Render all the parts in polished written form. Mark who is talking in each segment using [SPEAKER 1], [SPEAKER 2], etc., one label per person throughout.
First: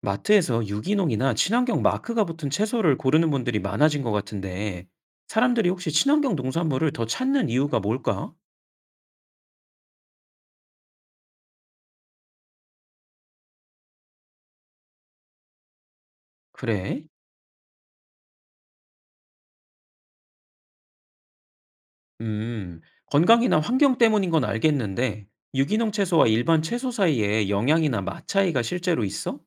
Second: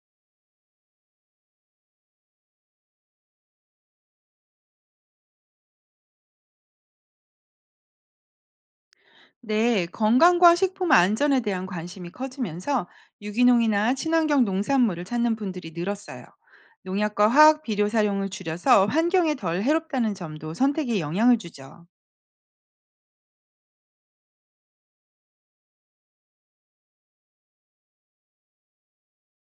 [SPEAKER 1] 마트에서 유기농이나 친환경 마크가 붙은 채소를 고르는 분들이 많아진 것 같은데, 사람들이 혹시 친환경 농산물을 더 찾는 이유가 뭘까?
[SPEAKER 2] 네, 건강과 식품 안전에 대한 관심이 커지면서 유기농이나 친환경 농산물을 찾는 분들이 늘었어요.
[SPEAKER 1] 그래?
[SPEAKER 2] 농약과 화학 비료 사용을 줄여서 환경에 덜 해롭다는 점도 선택에 영향을 주죠.
[SPEAKER 1] 음, 건강이나 환경 때문인 건 알겠는데, 유기농 채소와 일반 채소 사이에 영양이나 맛 차이가 실제로 있어?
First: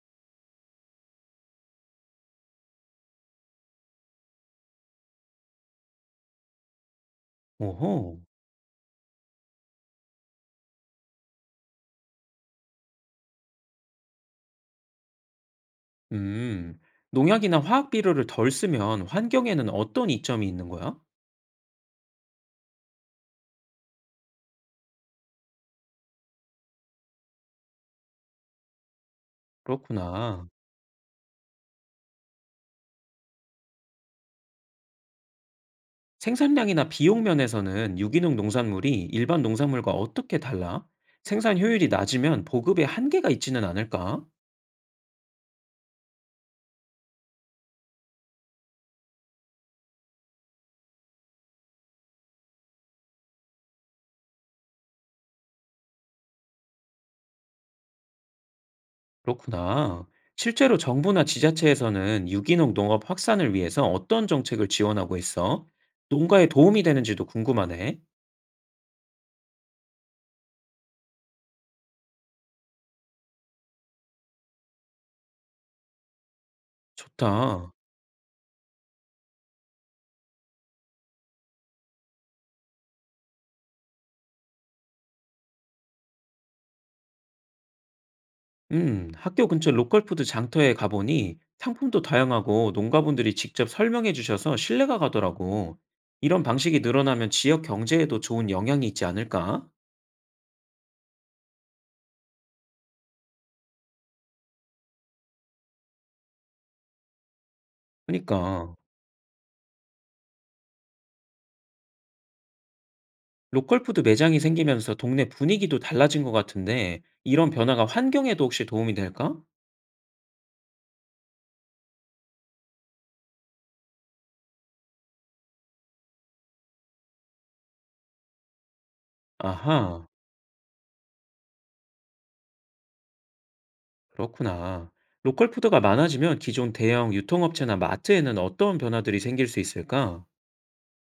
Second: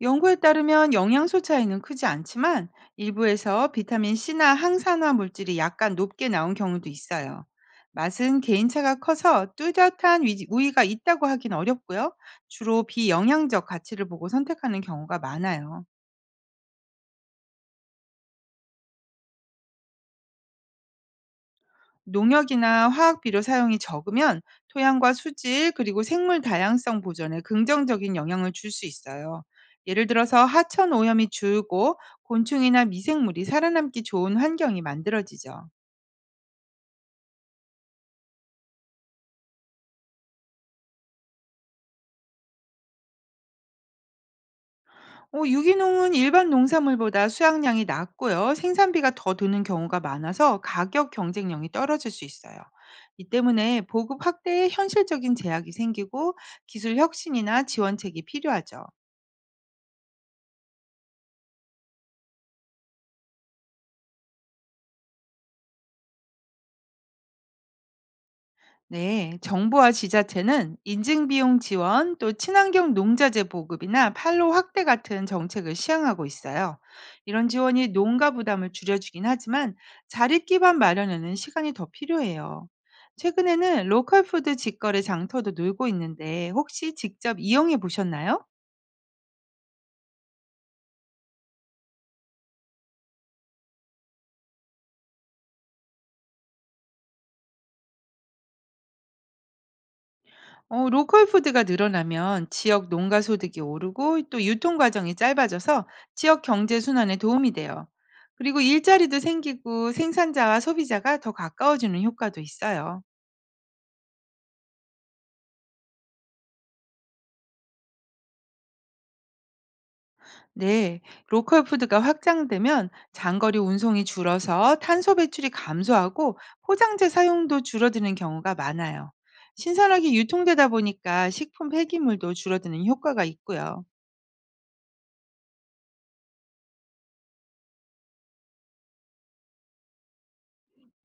[SPEAKER 2] 연구에 따르면 영양소 차이는 크지 않지만 일부에서 비타민 C나 항산화 물질이 약간 높게 나온 경우도 있어요.
[SPEAKER 1] 오호,
[SPEAKER 2] 맛은 개인차가 커서 뚜렷한 우위가 있다고 하긴 어렵고요. 주로 비영양적 가치를 보고 선택하는 경우가 많아요.
[SPEAKER 1] 음, 농약이나 화학 비료를 덜 쓰면 환경에는 어떤 이점이 있는 거야?
[SPEAKER 2] 농약이나 화학 비료 사용이 적으면 토양과 수질 그리고 생물 다양성 보존에 긍정적인 영향을 줄 수 있어요. 예를 들어서
[SPEAKER 1] 그렇구나.
[SPEAKER 2] 하천 오염이 줄고 곤충이나 미생물이 살아남기 좋은 환경이 만들어지죠.
[SPEAKER 1] 생산량이나 비용 면에서는 유기농 농산물이 일반 농산물과 어떻게 달라? 생산 효율이 낮으면 보급에 한계가 있지는 않을까?
[SPEAKER 2] 유기농은 일반 농산물보다 수확량이 낮고요. 생산비가 더 드는 경우가 많아서 가격 경쟁력이 떨어질 수 있어요. 이 때문에 보급 확대에 현실적인 제약이 생기고 기술 혁신이나 지원책이 필요하죠.
[SPEAKER 1] 그렇구나. 실제로 정부나 지자체에서는 유기농 농업 확산을 위해서 어떤 정책을 지원하고 있어? 농가에 도움이 되는지도 궁금하네.
[SPEAKER 2] 네, 정부와 지자체는 인증비용 지원, 또 친환경 농자재 보급이나 판로 확대 같은 정책을 시행하고 있어요. 이런
[SPEAKER 1] 좋다.
[SPEAKER 2] 지원이 농가 부담을 줄여주긴 하지만 자립 기반 마련에는 시간이 더 필요해요. 최근에는 로컬 푸드 직거래 장터도 늘고 있는데 혹시 직접 이용해 보셨나요?
[SPEAKER 1] 학교 근처 로컬푸드 장터에 가보니 상품도 다양하고 농가분들이 직접 설명해 주셔서 신뢰가 가더라고. 이런 방식이 늘어나면 지역 경제에도 좋은 영향이 있지 않을까?
[SPEAKER 2] 어 로컬 푸드가 늘어나면 지역 농가 소득이 오르고 또 유통 과정이 짧아져서 지역 경제 순환에 도움이 돼요. 그리고
[SPEAKER 1] 그니까.
[SPEAKER 2] 일자리도 생기고 생산자와 소비자가 더 가까워지는 효과도 있어요.
[SPEAKER 1] 로컬 푸드 매장이 생기면서 동네 분위기도 달라진 것 같은데, 이런 변화가 환경에도 혹시 도움이 될까?
[SPEAKER 2] 네, 로컬 푸드가 확장되면 장거리 운송이 줄어서 탄소 배출이 감소하고 포장재 사용도 줄어드는 경우가 많아요.
[SPEAKER 1] 아하,
[SPEAKER 2] 신선하게 유통되다 보니까 식품 폐기물도 줄어드는 효과가 있고요.
[SPEAKER 1] 그렇구나. 로컬 푸드가 많아지면 기존 대형 유통업체나 마트에는 어떤 변화들이 생길 수 있을까?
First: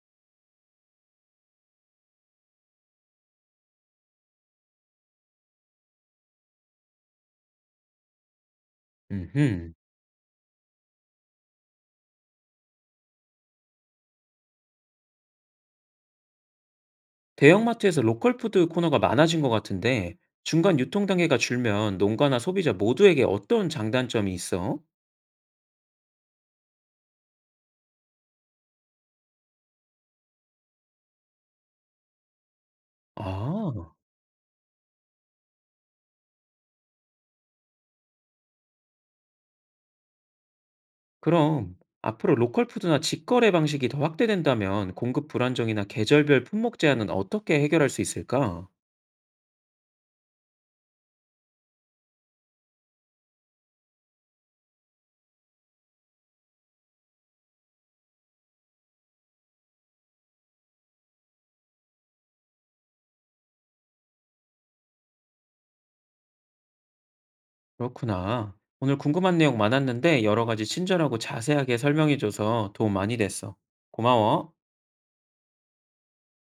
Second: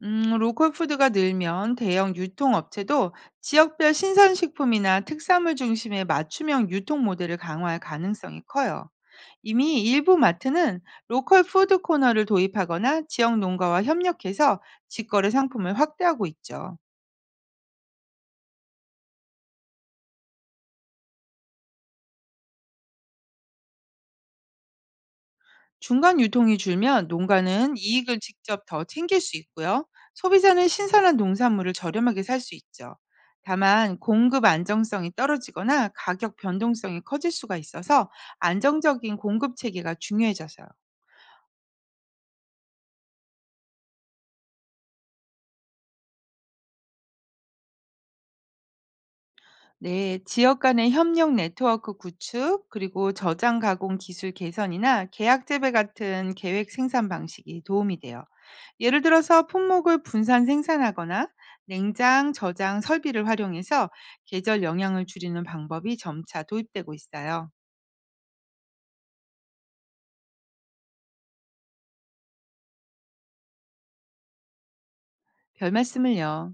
[SPEAKER 2] 로컬푸드가 늘면 대형 유통업체도 지역별 신선식품이나 특산물 중심의 맞춤형 유통 모델을 강화할 가능성이 커요.
[SPEAKER 1] 음흠.
[SPEAKER 2] 이미 일부 마트는 로컬 푸드 코너를 도입하거나 지역 농가와 협력해서 직거래 상품을 확대하고 있죠.
[SPEAKER 1] 대형마트에서 로컬 푸드 코너가 많아진 것 같은데, 중간 유통 단계가 줄면 농가나 소비자 모두에게 어떤 장단점이 있어?
[SPEAKER 2] 중간 유통이 줄면 농가는 이익을 직접 더 챙길 수 있고요. 소비자는 신선한 농산물을 저렴하게 살 수 있죠.
[SPEAKER 1] 아.
[SPEAKER 2] 다만 공급 안정성이 떨어지거나 가격 변동성이 커질 수가 있어서 안정적인 공급 체계가 중요해져서요.
[SPEAKER 1] 그럼 앞으로 로컬 푸드나 직거래 방식이 더 확대된다면 공급 불안정이나 계절별 품목 제한은 어떻게 해결할 수 있을까?
[SPEAKER 2] 네, 지역 간의 협력 네트워크 구축, 그리고 저장 가공 기술 개선이나 계약 재배 같은 계획 생산 방식이 도움이 돼요. 예를 들어서 품목을 분산 생산하거나 냉장, 저장 설비를 활용해서 계절 영향을 줄이는 방법이 점차 도입되고 있어요.
[SPEAKER 1] 그렇구나. 오늘 궁금한 내용 많았는데 여러 가지 친절하고 자세하게 설명해줘서 도움 많이 됐어. 고마워.
[SPEAKER 2] 별 말씀을요.